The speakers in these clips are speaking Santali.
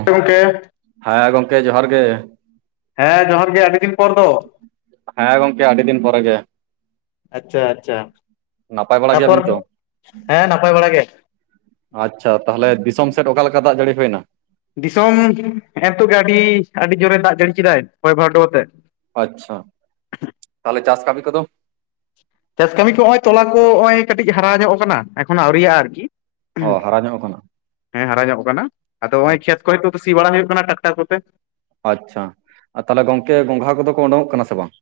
[unintelligible] ᱦᱮᱸ ᱜᱚᱢᱠᱮ ᱡᱚᱦᱟᱨ ᱜᱮ᱾ ᱦᱮᱸ ᱡᱚᱦᱟᱨ ᱜᱮ ᱟᱹᱰᱤ ᱫᱤᱱ ᱯᱚᱨ ᱫᱚ ᱦᱮᱸ ᱜᱚᱝᱠᱮ ᱟᱹᱰᱤ ᱫᱤᱱ ᱯᱚᱨᱮ ᱜᱮ᱾ ᱟᱪᱪᱷᱟ ᱟᱪᱪᱷᱟ, ᱱᱟᱯᱟᱭ ᱵᱟᱲᱟ ᱛᱟᱯᱚᱨ ᱜᱮᱭᱟᱵᱤᱱ ᱛᱚ ᱦᱮᱸ ᱱᱟᱯᱟᱭ ᱵᱟᱲᱟ ᱜᱮ᱾ ᱟᱪᱪᱷᱟ, ᱛᱟᱦᱚᱞᱮ ᱫᱤᱥᱚᱢ ᱥᱮᱫ ᱚᱠᱟ ᱞᱮᱠᱟ ᱫᱟᱜ ᱡᱟᱹᱲᱤ ᱦᱩᱭᱮᱱᱟ? ᱫᱤᱥᱚᱢ ᱦᱮᱸ ᱮ ᱱᱤᱛᱚᱜ ᱜᱮ ᱟᱹᱰᱤ ᱟᱹᱰᱤ ᱡᱳᱨᱮ ᱫᱟᱜ ᱡᱟᱹᱲᱤ ᱠᱮᱫᱟᱭ ᱦᱚᱭ ᱵᱷᱟᱨᱰᱚ ᱟᱛᱮᱫ᱾ ᱟᱪᱪᱷᱟ, ᱛᱟᱦᱚᱞᱮ ᱪᱟᱥ ᱠᱟᱢᱤ ᱠᱚᱫᱚ? ᱪᱟᱥ ᱠᱟᱹᱢᱤ ᱠᱚ ᱱᱚᱜᱚᱭ ᱛᱚᱞᱟ ᱠᱚ ᱱᱚᱜ ᱚᱭ ᱠᱟᱹᱴᱤᱡ ᱦᱟᱨᱟ ᱧᱚᱜ ᱟᱠᱟᱱᱟ ᱮᱠᱷᱚᱱ ᱟᱹᱣᱨᱤᱟᱜ ᱟᱨᱠᱤ᱾ ᱚ ᱦᱟᱨᱟ ᱧᱚᱜ ᱟᱠᱟᱱᱟ? ᱦᱮᱸ ᱦᱟᱨᱟ ᱧᱚᱜ ᱠᱟᱱᱟ, ᱟᱫᱚ ᱱᱚᱜ ᱚᱭ ᱠᱷᱮᱛ ᱠᱚᱨᱮ ᱥᱤ ᱵᱟᱲᱟ ᱦᱩᱭᱩᱜ ᱠᱟᱱᱟ ᱴᱨᱟᱠᱴᱟᱨ ᱠᱚᱛᱮ᱾ ᱟᱪᱪᱷᱟ, ᱛᱟᱦᱚᱞᱮ ᱜᱚᱝᱠᱮ ᱜᱚᱝᱜᱷᱟ ᱠᱚᱫᱚ ᱠᱚ ᱩᱰᱚᱝᱠᱚᱜ ᱠᱟᱱᱟ ᱥᱮ ᱵᱟᱝ?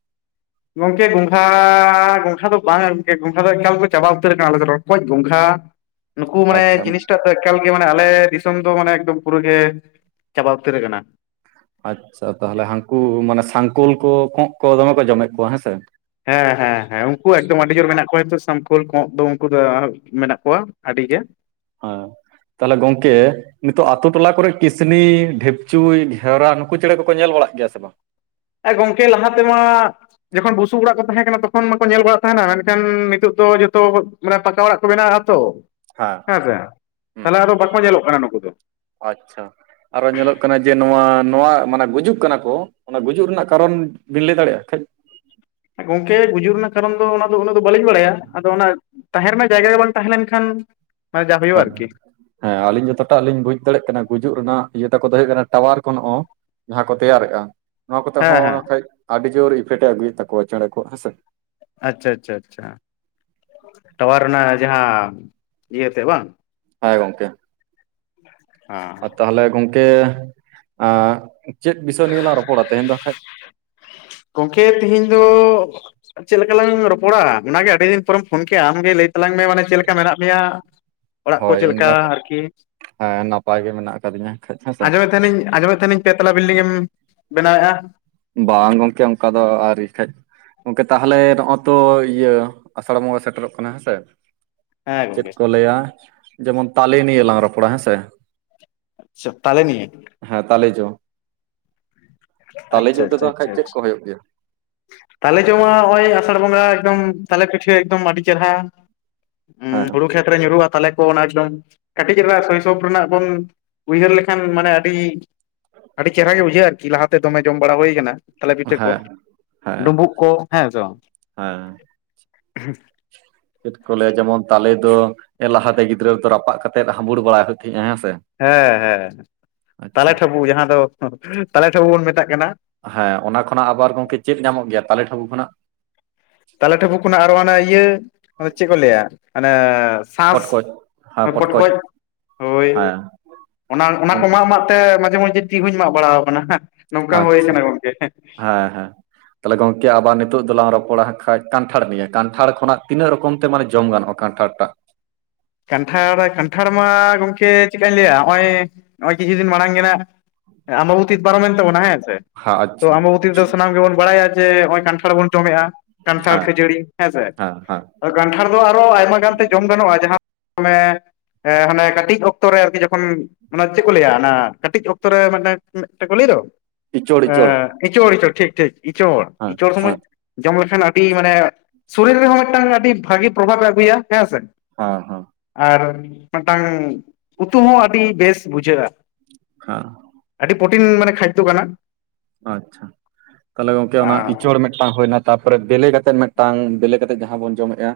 ᱜᱚᱢᱠᱮ ᱜᱚᱝᱜᱷᱟ ᱜᱚᱝᱜᱷᱟ ᱫᱚ ᱵᱟᱝᱟ ᱜᱚᱢᱠᱮ ᱜᱚᱝᱜᱷᱟ ᱫᱚ ᱮᱠᱟᱞ ᱠᱚ ᱪᱟᱵᱟ ᱩᱛᱟᱹᱨ ᱟᱠᱟᱱᱟ ᱟᱞᱮ ᱫᱚ᱾ ᱨᱚᱠᱚᱡ, ᱜᱚᱝᱜᱷᱟ, [inaudible] ᱱᱩᱠᱩ ᱢᱟᱱᱮ ᱟᱪᱪᱷᱟ ᱡᱤᱱᱤᱥᱴᱟ ᱮᱠᱟᱞ ᱜᱮ ᱢᱟᱱᱮ ᱟᱞᱮ ᱫᱤᱥᱚᱢ ᱫᱚ ᱢᱟᱱᱮ ᱮᱠᱫᱚᱢ ᱯᱩᱨᱟᱹ ᱜᱮ ᱪᱟᱵᱟ ᱩᱛᱟᱹᱨ ᱟᱠᱟᱱᱟ᱾ ᱟᱪᱪᱷᱟ ᱛᱟᱦᱚᱞᱮ ᱦᱟᱹᱠᱩ ᱢᱟᱱᱮ ᱥᱟᱝᱠᱞ ᱠᱚ ᱠᱚᱸᱜ ᱠᱚ ᱫᱚᱢᱮ ᱠᱚ ᱡᱚᱢᱮᱫ ᱠᱚᱣᱟ ᱦᱮᱸᱥᱮ? ᱦᱮᱸ ᱦᱮᱸ ᱦᱮᱸ ᱩᱱᱠᱩ ᱮᱠᱫᱚᱢ ᱟᱹᱰᱤ ᱡᱳᱨ ᱢᱮᱱᱟᱜ ᱠᱚᱣᱟ ᱥᱟᱢᱠᱳᱞ ᱠᱚᱸᱜ ᱫᱚ ᱩᱱᱠᱩ ᱫᱚ ᱢᱮᱱᱟᱜ ᱠᱚᱣᱟ ᱟᱹᱰᱤ ᱜᱮ᱾ ᱦᱮᱸ ᱛᱟᱦᱚᱞᱮ ᱜᱚᱝᱠᱮ ᱱᱤᱛᱚᱜ ᱟᱛᱳ ᱴᱚᱞᱟ ᱠᱚᱨᱮ ᱠᱤᱥᱱᱤ, ᱰᱷᱤᱯᱪᱩᱭ, ᱜᱷᱮᱣᱨᱟ ᱱᱩᱠᱩ ᱪᱮᱬᱮ ᱠᱚᱠᱚ ᱧᱮᱞ ᱵᱟᱲᱟᱜ ᱜᱮᱭᱟ ᱥᱮ ᱵᱟᱝ? ᱜᱚᱢᱠᱮ ᱞᱟᱦᱟ ᱛᱮᱢᱟ ᱡᱚᱠᱷᱚᱱ ᱵᱩᱥᱩᱵ ᱚᱲᱟᱜ ᱠᱚ ᱛᱟᱦᱮᱸ ᱠᱟᱱᱟ ᱛᱚᱠᱷᱚᱱ ᱢᱟᱠᱚ ᱧᱮᱞ ᱵᱟᱲᱟᱜ ᱛᱟᱦᱮᱱᱟ᱾ ᱢᱮᱱᱠᱷᱟᱱ ᱱᱤᱛᱚᱜ ᱫᱚ ᱡᱚᱛᱚ ᱢᱟᱱᱮ ᱯᱟᱠᱟ ᱚᱲᱟᱜ ᱠᱚ ᱵᱮᱱᱟᱜ ᱟᱛᱚ ᱦᱮᱸ ᱥᱮ ᱦᱩᱸ ᱛᱟᱦᱚᱞᱮ ᱟᱫᱚ ᱵᱟᱠᱚ ᱧᱮᱞᱚᱜ ᱠᱟᱱᱟ ᱱᱩᱠᱩ ᱫᱚ᱾ ᱟᱪᱪᱷᱟ ᱟᱨᱚ ᱧᱮᱞᱚᱜ ᱠᱟᱱᱟ ᱡᱮ ᱱᱚᱣᱟ ᱱᱚᱣᱟ ᱢᱟᱱᱮ ᱜᱩᱡᱩᱜ ᱠᱟᱱᱟ ᱠᱚ᱾ ᱚᱱᱟ ᱜᱩᱡᱩᱜ ᱨᱮᱱᱟᱜ ᱠᱟᱨᱚᱱ ᱵᱤᱱ ᱞᱟᱹᱭ ᱫᱟᱲᱮᱭᱟᱜᱼᱟ ᱠᱷᱡ [unintelligible] ᱜᱚᱝᱠᱮ ᱜᱩᱡᱩᱜ ᱨᱮᱱᱟᱜ ᱠᱟᱨᱚᱱ ᱫᱚ ᱚᱱᱟ ᱫᱚ ᱩᱱᱟᱹᱜ ᱫᱚ ᱵᱟᱹᱞᱤᱧ ᱵᱟᱲᱟᱭᱟ᱾ ᱟᱫᱚ ᱚᱱᱟ ᱛᱟᱦᱮᱸ ᱨᱮᱱᱟᱜ ᱡᱟᱭᱜᱟ ᱜᱮ ᱵᱟᱝ ᱛᱟᱦᱮᱸ ᱞᱮᱱᱠᱷᱟᱱ ᱡᱟ ᱦᱳᱭᱳᱜᱼᱟ ᱦᱮᱸ ᱟᱨᱠᱤ᱾ ᱦᱮᱸ ᱟᱹᱞᱤᱧ ᱡᱚᱛᱚᱴᱟᱜ ᱞᱤᱧ ᱵᱩᱡ ᱫᱟᱲᱮᱭᱟᱜ ᱠᱟᱱᱟ ᱜᱩᱡᱩᱜ ᱨᱮᱱᱟᱜ ᱤᱭᱟᱹ ᱛᱟᱠᱚ ᱫᱚ ᱦᱩᱭᱩᱜ ᱠᱟᱱᱟ ᱴᱟᱣᱟᱨ ᱠᱚᱼ ᱱᱚᱜ ᱚ᱾ ᱡᱟᱦᱟᱸ ᱠᱚ ᱛᱮᱭᱟᱨᱮᱫᱼᱟ ᱱᱚᱣᱟ ᱠᱚᱛᱮ ᱦᱮᱸ ᱦᱮᱸ ᱦᱚᱸ ᱠᱷᱟᱡ ᱟᱹᱰᱤ ᱡᱳᱨ ᱤᱯᱷᱮᱠᱴ ᱮ ᱟᱹᱜᱩᱭᱮᱫ ᱛᱟᱠᱚᱣᱟ ᱪᱮᱬᱮ ᱠᱚᱣᱟ ᱦᱮᱸᱥᱮ᱾ ᱟᱪᱪᱷᱟ ᱟᱪᱪᱷᱟ ᱟᱪᱪᱷᱟ, ᱴᱟᱣᱟᱨ ᱨᱮᱱᱟᱜ ᱡᱟᱦᱟᱸ ᱤᱭᱟᱹ ᱛᱮ ᱵᱟᱝ? ᱦᱮᱸ ᱜᱚᱢᱠᱮ [unintelligible] ᱛᱟᱦᱚᱞᱮ ᱜᱚᱝᱠᱮ ᱪᱮᱫ ᱵᱤᱥᱚᱭ ᱱᱤᱭᱮ ᱞᱟᱝ ᱨᱚᱯᱚᱲᱟ ᱛᱮᱦᱮᱧ ᱫᱚ ᱠᱷᱟᱡ? ᱜᱚᱢᱠᱮ ᱛᱤᱦᱤᱧ ᱫᱚ ᱟᱨ ᱪᱮᱫ ᱞᱮᱠᱟ ᱞᱟᱝ ᱨᱚᱯᱚᱲᱟ ᱚᱱᱟᱜᱮ ᱟᱹᱰᱤ ᱫᱤᱱ ᱯᱚᱨᱮᱢ ᱯᱷᱳᱱ ᱠᱮᱫᱮᱜᱼᱟ, ᱟᱢᱜᱮ ᱞᱟᱹᱭ ᱛᱟᱞᱟᱝ ᱢᱮ ᱢᱟᱱᱮ ᱪᱮᱫ ᱞᱮᱠᱟ ᱢᱮᱱᱟᱜ ᱢᱮᱭᱟ? ᱚᱲᱟᱜ ᱠᱚ ᱦᱳᱭ ᱪᱮᱫ ᱤᱧ ᱞᱮᱠᱟ ᱫᱚ ᱟᱨᱠᱤ ᱦᱮᱸ ᱱᱟᱯᱟᱭ ᱜᱮ ᱢᱮᱱᱟᱜ ᱠᱟᱫᱤᱧᱟ ᱠᱷᱟᱡ ᱦᱮᱸᱥᱮ᱾ ᱱᱤᱧ ᱟᱸᱡᱚᱢᱮᱫ ᱛᱟᱦᱮᱱᱤᱧ ᱯᱮ ᱛᱟᱞᱟ ᱵᱤᱞᱰᱤᱝ ᱮᱢ ᱵᱮᱱᱟᱣᱮᱫᱼᱟ? ᱵᱟᱝ ᱜᱚᱝᱠᱮ ᱚᱱᱠᱟ ᱫᱚ ᱟᱹᱣᱨᱤ ᱠᱟᱡ, ᱜᱚᱝᱠᱮ ᱛᱟᱦᱚᱞᱮ ᱱᱚᱜ ᱛᱚ ᱤᱭᱟᱹ ᱟᱥᱟᱲ ᱵᱚᱸᱜᱟ ᱥᱮᱴᱮᱨᱚᱜ ᱠᱟᱱᱟ ᱦᱮᱸ ᱥᱮ ᱦᱮᱸ ᱪᱮᱫ ᱜᱚᱝᱠᱮ ᱠᱚ ᱞᱟᱹᱭᱟ ᱡᱮᱢᱚᱱ ᱛᱟᱞᱮ ᱱᱤᱭᱮ ᱞᱟᱝ ᱨᱚᱯᱚᱲᱟ ᱦᱮᱸ ᱥᱮ᱾ ᱟᱪᱪᱷᱟ ᱛᱟᱦᱟᱞᱮ ᱱᱤᱭᱮ᱾ ᱦᱮᱸ ᱛᱟᱞᱮ ᱡᱚ᱾ ᱛᱟᱞᱮ ᱡᱚ ᱛᱮᱫᱚ ᱠᱷᱟᱡ ᱪᱮᱫ ᱠᱚ ᱦᱩᱭᱩᱜ ᱜᱮᱭᱟ? ᱛᱟᱞᱮ ᱡᱚᱢᱟ ᱱᱚᱜᱼᱚᱭ ᱟᱥᱟᱲ ᱵᱚᱸᱜᱟ ᱮᱠᱫᱚᱢ ᱛᱟᱞᱮ ᱯᱤᱴᱷᱟᱹ ᱮᱠᱫᱚᱢ ᱟᱹᱰᱤ ᱪᱮᱨᱦᱟ᱾ ᱦᱮᱸ ᱦᱩᱲᱩ ᱠᱷᱮᱛᱨᱮ ᱧᱩᱨᱦᱩᱜᱼᱟ ᱛᱟᱞᱮ ᱠᱚ ᱮᱠᱫᱚᱢ ᱠᱟᱹᱴᱤᱡ ᱨᱮᱱᱟᱜ [unintelligible] ᱨᱮᱱᱟᱜ ᱵᱚᱱ ᱩᱭᱦᱟᱹᱨ ᱞᱮᱠᱷᱟᱱ ᱢᱟᱱᱮ ᱟᱹᱰᱤ ᱟᱹᱰᱤ ᱪᱮᱦᱨᱟ ᱜᱮ ᱵᱩᱡᱷᱟᱹᱜᱼᱟ ᱟᱨᱠᱤ᱾ ᱞᱟᱦᱟᱛᱮ ᱫᱚᱢᱮ ᱡᱚᱢ ᱵᱟᱲᱟ ᱦᱩᱭ ᱠᱟᱱᱟ ᱛᱟᱞᱮ ᱯᱤᱴᱟᱹ ᱠᱚ ᱦᱮᱸ ᱦᱮᱸ ᱰᱩᱵᱩᱜ ᱠᱚ ᱦᱮᱸ ᱥᱮ ᱦᱮᱸ ᱪᱮᱫ ᱠᱚ ᱞᱟᱹᱭᱟ ᱡᱮᱢᱚᱱ ᱛᱟᱞᱮ ᱫᱚ ᱞᱟᱦᱟᱛᱮ ᱜᱤᱫᱽᱨᱟᱹ ᱫᱚ ᱨᱟᱯᱟᱜ ᱠᱟ ᱠᱟᱛᱮᱫ ᱦᱟᱸᱵᱩᱲ ᱵᱟᱲᱟᱭ ᱦᱩᱭᱩᱜ ᱛᱟᱦᱮᱸᱜᱼᱟ ᱦᱮᱸ ᱥᱮ᱾ ᱦᱮᱸ ᱦᱮᱸ ᱟᱪᱪᱷᱟ ᱛᱟᱞᱮ ᱴᱷᱟᱹᱵᱩ ᱡᱟᱦᱟᱸ ᱫᱚ ᱛᱟᱞᱮ ᱴᱷᱟᱹᱵᱩ ᱵᱚᱱ ᱢᱮᱛᱟᱜ ᱠᱟᱱᱟ᱾ ᱦᱮᱸ ᱚᱱᱟ ᱠᱷᱚᱱᱟᱜ ᱟᱵᱟᱨ ᱜᱚᱝᱠᱮ ᱪᱮᱫ ᱧᱟᱢᱚᱜ ᱜᱮᱭᱟ ᱛᱟᱞᱮ ᱴᱷᱟᱵᱩ ᱠᱷᱚᱱᱟᱜ? ᱛᱟᱞᱮ ᱴᱷᱟᱵᱩ ᱠᱷᱚᱱᱟᱜ ᱟᱨᱚ ᱚᱱᱮ ᱤᱭᱟᱹ ᱪᱮᱫ ᱠᱚ ᱞᱟᱹᱭᱟ ᱚᱱᱮ ᱥᱟᱥ ᱯᱚᱴᱠᱚᱡ ᱦᱮᱸ ᱯᱚᱴᱠᱚᱡ ᱦᱳᱭ ᱦᱮᱸ ᱚᱱᱟ ᱚᱱᱟ ᱠᱚᱢᱟ ᱟᱢᱟᱜ ᱛᱮ ᱢᱟᱡᱷᱮ ᱢᱟᱡᱮ ᱛᱤ ᱦᱚᱸᱧ ᱢᱟᱜ ᱵᱟᱲᱟᱟᱣ ᱠᱟᱱᱟ ᱱᱚᱝᱠᱟ ᱦᱩᱭ ᱟᱪᱪᱷᱟ ᱠᱟᱱᱟ ᱜᱚᱝᱠᱮ᱾ ᱦᱮᱸ ᱦᱮᱸ ᱛᱟᱦᱚᱞᱮ ᱜᱚᱝᱠᱮ ᱟᱵᱟᱨ ᱱᱤᱛᱚᱜ ᱫᱚᱞᱟᱝ ᱨᱚᱯᱚᱲᱟ ᱠᱷᱟᱱᱡ ᱠᱟᱱᱴᱷᱟᱲ ᱱᱤᱭᱟᱹ ᱠᱟᱱᱴᱷᱟᱲ ᱠᱷᱚ ᱛᱤᱱᱟᱹᱜ ᱨᱚᱠᱚᱢ ᱛᱮ ᱢᱟᱱᱮ ᱡᱚᱢ ᱜᱟᱱᱚᱜᱼᱟ᱾ ᱠᱟᱱᱴᱷᱟᱲ ᱢᱟᱜ, ᱠᱟᱱᱴᱷᱟᱲ ᱠᱟᱱᱴᱷᱟᱲ ᱢᱟ ᱜᱚᱝᱠᱮ ᱪᱮᱫᱠᱟᱧ ᱞᱟᱹᱭᱟ ᱱᱚᱜᱼᱚᱭ ᱱᱚᱜᱼᱚᱭ ᱠᱤᱪᱷᱩ ᱫᱤᱱ ᱢᱟᱲᱟᱝ ᱜᱮ ᱱᱟᱜ ᱚᱢᱵᱚᱵᱚᱛᱤ ᱯᱟᱨᱚᱢ ᱮᱱᱱᱛᱟᱵᱚᱱᱟ ᱦᱮᱸ ᱥᱮ? ᱦᱮᱸ ᱛᱚ ᱟᱪᱪᱷᱟ ᱚᱢᱵᱚᱵᱚᱛᱤ ᱨᱮ ᱥᱟᱱᱟᱢ ᱜᱮᱵᱚᱱ ᱵᱟᱲᱟᱭᱟ ᱡᱮ ᱱᱚᱜᱼᱚᱭ ᱠᱟᱱᱴᱷᱟᱲ ᱵᱚᱱ ᱡᱚᱢᱮᱜᱼᱟ᱾ ᱠᱟᱱᱴᱷᱟᱲ ᱦᱮᱸ ᱠᱷᱟᱹᱡᱟᱹᱲᱤ ᱦᱮᱸᱥᱮ ᱦᱮᱸ ᱦᱮᱸ ᱠᱟᱱᱴᱷᱟᱲ ᱫᱚ ᱟᱨᱚ ᱟᱭᱢᱟ ᱜᱟᱱᱛᱮ ᱡᱚᱢ ᱜᱟᱱᱚᱜᱼᱟ ᱡᱟᱦᱟᱸ ᱮ ᱦᱮ ᱚᱱᱮ ᱠᱟᱹᱴᱤᱡ ᱚᱠᱛᱚ ᱨᱮ ᱟᱨᱠᱤ ᱡᱚᱠᱷᱚᱱ ᱚᱱᱟ ᱪᱮᱫ ᱠᱚ ᱞᱟᱹᱭᱟ ᱚᱱᱟ ᱠᱟᱹᱴᱤᱡ ᱚᱠᱛᱚ ᱨᱮ ᱢᱤᱫᱴᱮᱱ ᱠᱚ ᱞᱟᱹᱭ ᱫᱚ, ᱤᱪᱚᱲ ᱮᱻ ᱤᱪᱚᱲ ᱤᱪᱚᱲ ᱤᱪᱚᱲ ᱴᱷᱤᱠ ᱴᱷᱤᱠ ᱤᱪᱚᱲ ᱦᱮᱸ ᱤᱪᱚᱲ ᱥᱚᱢᱚᱭ ᱦᱮᱸ ᱡᱚᱢ ᱞᱮᱠᱷᱟᱱ ᱟᱹᱰᱤ ᱢᱟᱱᱮ ᱥᱚᱨᱤᱨ ᱨᱮᱦᱚᱸ ᱢᱤᱫᱴᱟᱝ ᱟᱹᱰᱤ ᱵᱷᱟᱹᱜᱤ ᱯᱨᱚᱵᱷᱟᱵᱽ ᱮ ᱟᱹᱜᱩᱭᱟ ᱦᱮᱸ ᱥᱮ᱾ ᱦᱮᱸ ᱦᱮᱸ ᱟᱨ ᱢᱤᱫᱴᱟᱝ ᱩᱛᱩ ᱦᱚᱸ ᱟᱹᱰᱤ ᱵᱮᱥ ᱵᱩᱡᱷᱟᱹᱜᱼᱟ᱾ ᱦᱮᱸ ᱯᱨᱚᱴᱤᱱ ᱢᱟᱱᱮ ᱠᱷᱟᱫᱽᱫᱚ ᱠᱟᱱᱟ᱾ ᱛᱟᱦᱚᱞᱮ ᱜᱚᱝᱠᱮ ᱚᱱᱟ ᱟᱨ ᱤᱪᱟᱹᱲ ᱢᱮ ᱦᱳᱭᱱᱟ ᱛᱟᱨᱯᱚᱨᱮ ᱵᱮᱞᱮ ᱠᱟᱛᱮᱫ ᱢᱤᱫᱴᱟᱝ ᱵᱮᱞᱮ ᱠᱟᱛᱮᱫ ᱡᱟᱦᱟᱸ ᱵᱚᱱ ᱡᱚᱢᱮᱫᱼᱟ᱾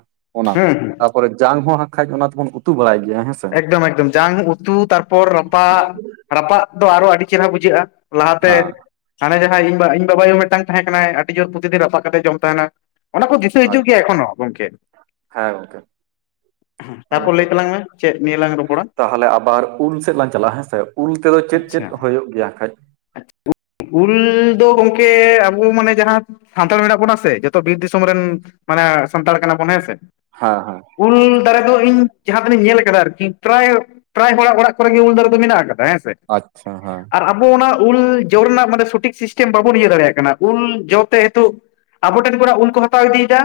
ᱦᱩᱸ ᱦᱩᱸ ᱛᱟᱯᱚᱨᱮ ᱡᱟᱝ ᱦᱚᱸᱦᱟᱸᱜ ᱠᱷᱟᱱᱡ ᱚᱱᱟ ᱛᱮᱵᱚᱱ ᱩᱛᱩ ᱵᱟᱲᱟᱭ ᱜᱮᱭᱟ ᱦᱮᱸᱥᱮ᱾ ᱮᱠᱫᱚᱢ ᱮᱠᱫᱚᱢ ᱡᱟᱝ ᱩᱛᱩ ᱛᱟᱨᱯᱚᱨ ᱨᱟᱯᱟᱜ ᱨᱟᱯᱟᱜ ᱫᱚ ᱟᱨᱚ ᱟᱹᱰᱤ ᱪᱮᱦᱨᱟ ᱵᱩᱡᱷᱟᱹᱜᱼᱟ᱾ ᱞᱟᱦᱟᱛᱮ ᱦᱮᱸ ᱦᱟᱱᱮ ᱡᱟᱦᱟᱸᱭ ᱤᱧ ᱤᱧ ᱵᱟᱵᱟᱭᱳ ᱦᱚᱸ ᱢᱤᱫᱴᱟᱝ ᱛᱟᱦᱮᱸ ᱠᱟᱱᱟᱭ ᱟᱹᱰᱤ ᱡᱳᱨ ᱯᱨᱚᱛᱤᱫᱤᱱ ᱨᱟᱯᱟᱜ ᱠᱟᱛᱮᱫ ᱡᱚᱢ ᱛᱟᱦᱮᱱᱟᱭ᱾ ᱚᱱᱟ ᱠᱚ ᱫᱤᱥᱟᱹ ᱟᱪᱪᱷᱟ ᱦᱤᱡᱩᱜ ᱜᱮᱭᱟ ᱮᱠᱷᱚᱱ ᱦᱚᱸ ᱜᱚᱝᱠᱮ ᱦᱮᱸ ᱜᱚᱝᱠᱮ ᱛᱟᱯᱚᱨ ᱞᱟᱹᱭ ᱛᱟᱞᱟᱝ ᱢᱮ᱾ ᱪᱮᱫ ᱱᱤᱭᱟᱹ ᱞᱟᱝ ᱨᱚᱯᱚᱲᱟ ᱛᱟᱦᱞᱮ ᱟᱵᱟᱨ ᱩᱞ ᱥᱮᱫ ᱞᱟᱝ ᱪᱟᱞᱟᱜᱼᱟ ᱦᱮᱸᱥᱮ ᱩᱞ ᱛᱮᱫᱚ ᱪᱮᱫ ᱪᱮᱫ ᱟᱪᱪᱷᱟ ᱦᱩᱭᱩᱜ ᱜᱮᱭᱟ ᱠᱷᱟᱱᱡ ᱩᱞ ᱫᱚ ᱜᱚᱢᱠᱮ ᱟᱵᱚ ᱢᱟᱱᱮ ᱡᱟᱦᱟᱸ ᱥᱟᱱᱛᱟᱲ ᱢᱮᱱᱟᱜ ᱵᱚᱱᱟ ᱥᱮ ᱡᱚᱛᱚ ᱵᱤᱨ ᱫᱤᱥᱚᱢ ᱨᱮᱱ ᱢᱟᱱᱮ ᱥᱟᱱᱛᱟᱲ ᱠᱟᱱᱟ ᱵᱚᱱ ᱦᱮᱸ ᱥᱮ᱾ ᱦᱮᱸ ᱦᱮᱸ ᱩᱞ ᱫᱟᱨᱮ ᱫᱚ ᱤᱧ ᱡᱟᱦᱟᱸ ᱛᱤᱱᱟᱹᱧ ᱧᱮᱞ ᱟᱨᱠᱤ ᱯᱨᱟᱭ ᱯᱨᱟᱭ ᱦᱚᱲᱟᱜ ᱚᱲᱟᱜ ᱠᱚᱨᱮ ᱜᱮ ᱩᱞ ᱫᱟᱨᱮ ᱫᱚ ᱢᱮᱱᱟᱜ ᱟᱠᱟᱫᱟ ᱦᱮᱸ ᱥᱮ᱾ ᱟᱪᱪᱷᱟ ᱦᱮᱸ ᱟᱨ ᱟᱵᱚ ᱚᱱᱟ ᱩᱞ ᱡᱚ ᱨᱮᱱᱟᱜ ᱢᱟᱱᱮ ᱥᱚᱴᱷᱤᱠ ᱥᱤᱥᱴᱮᱢ ᱵᱟᱵᱚᱱ ᱤᱭᱟᱹ ᱫᱟᱲᱮᱭᱟᱜ ᱠᱟᱱᱟ ᱩᱞ ᱡᱚ ᱛᱮ ᱱᱤᱛᱚᱜ ᱟᱵᱚ ᱴᱷᱮᱱ ᱠᱷᱚᱱ ᱟᱜ ᱩᱞ ᱠᱚ ᱦᱟᱛᱟᱣ ᱤᱫᱤᱭᱮᱫᱟ,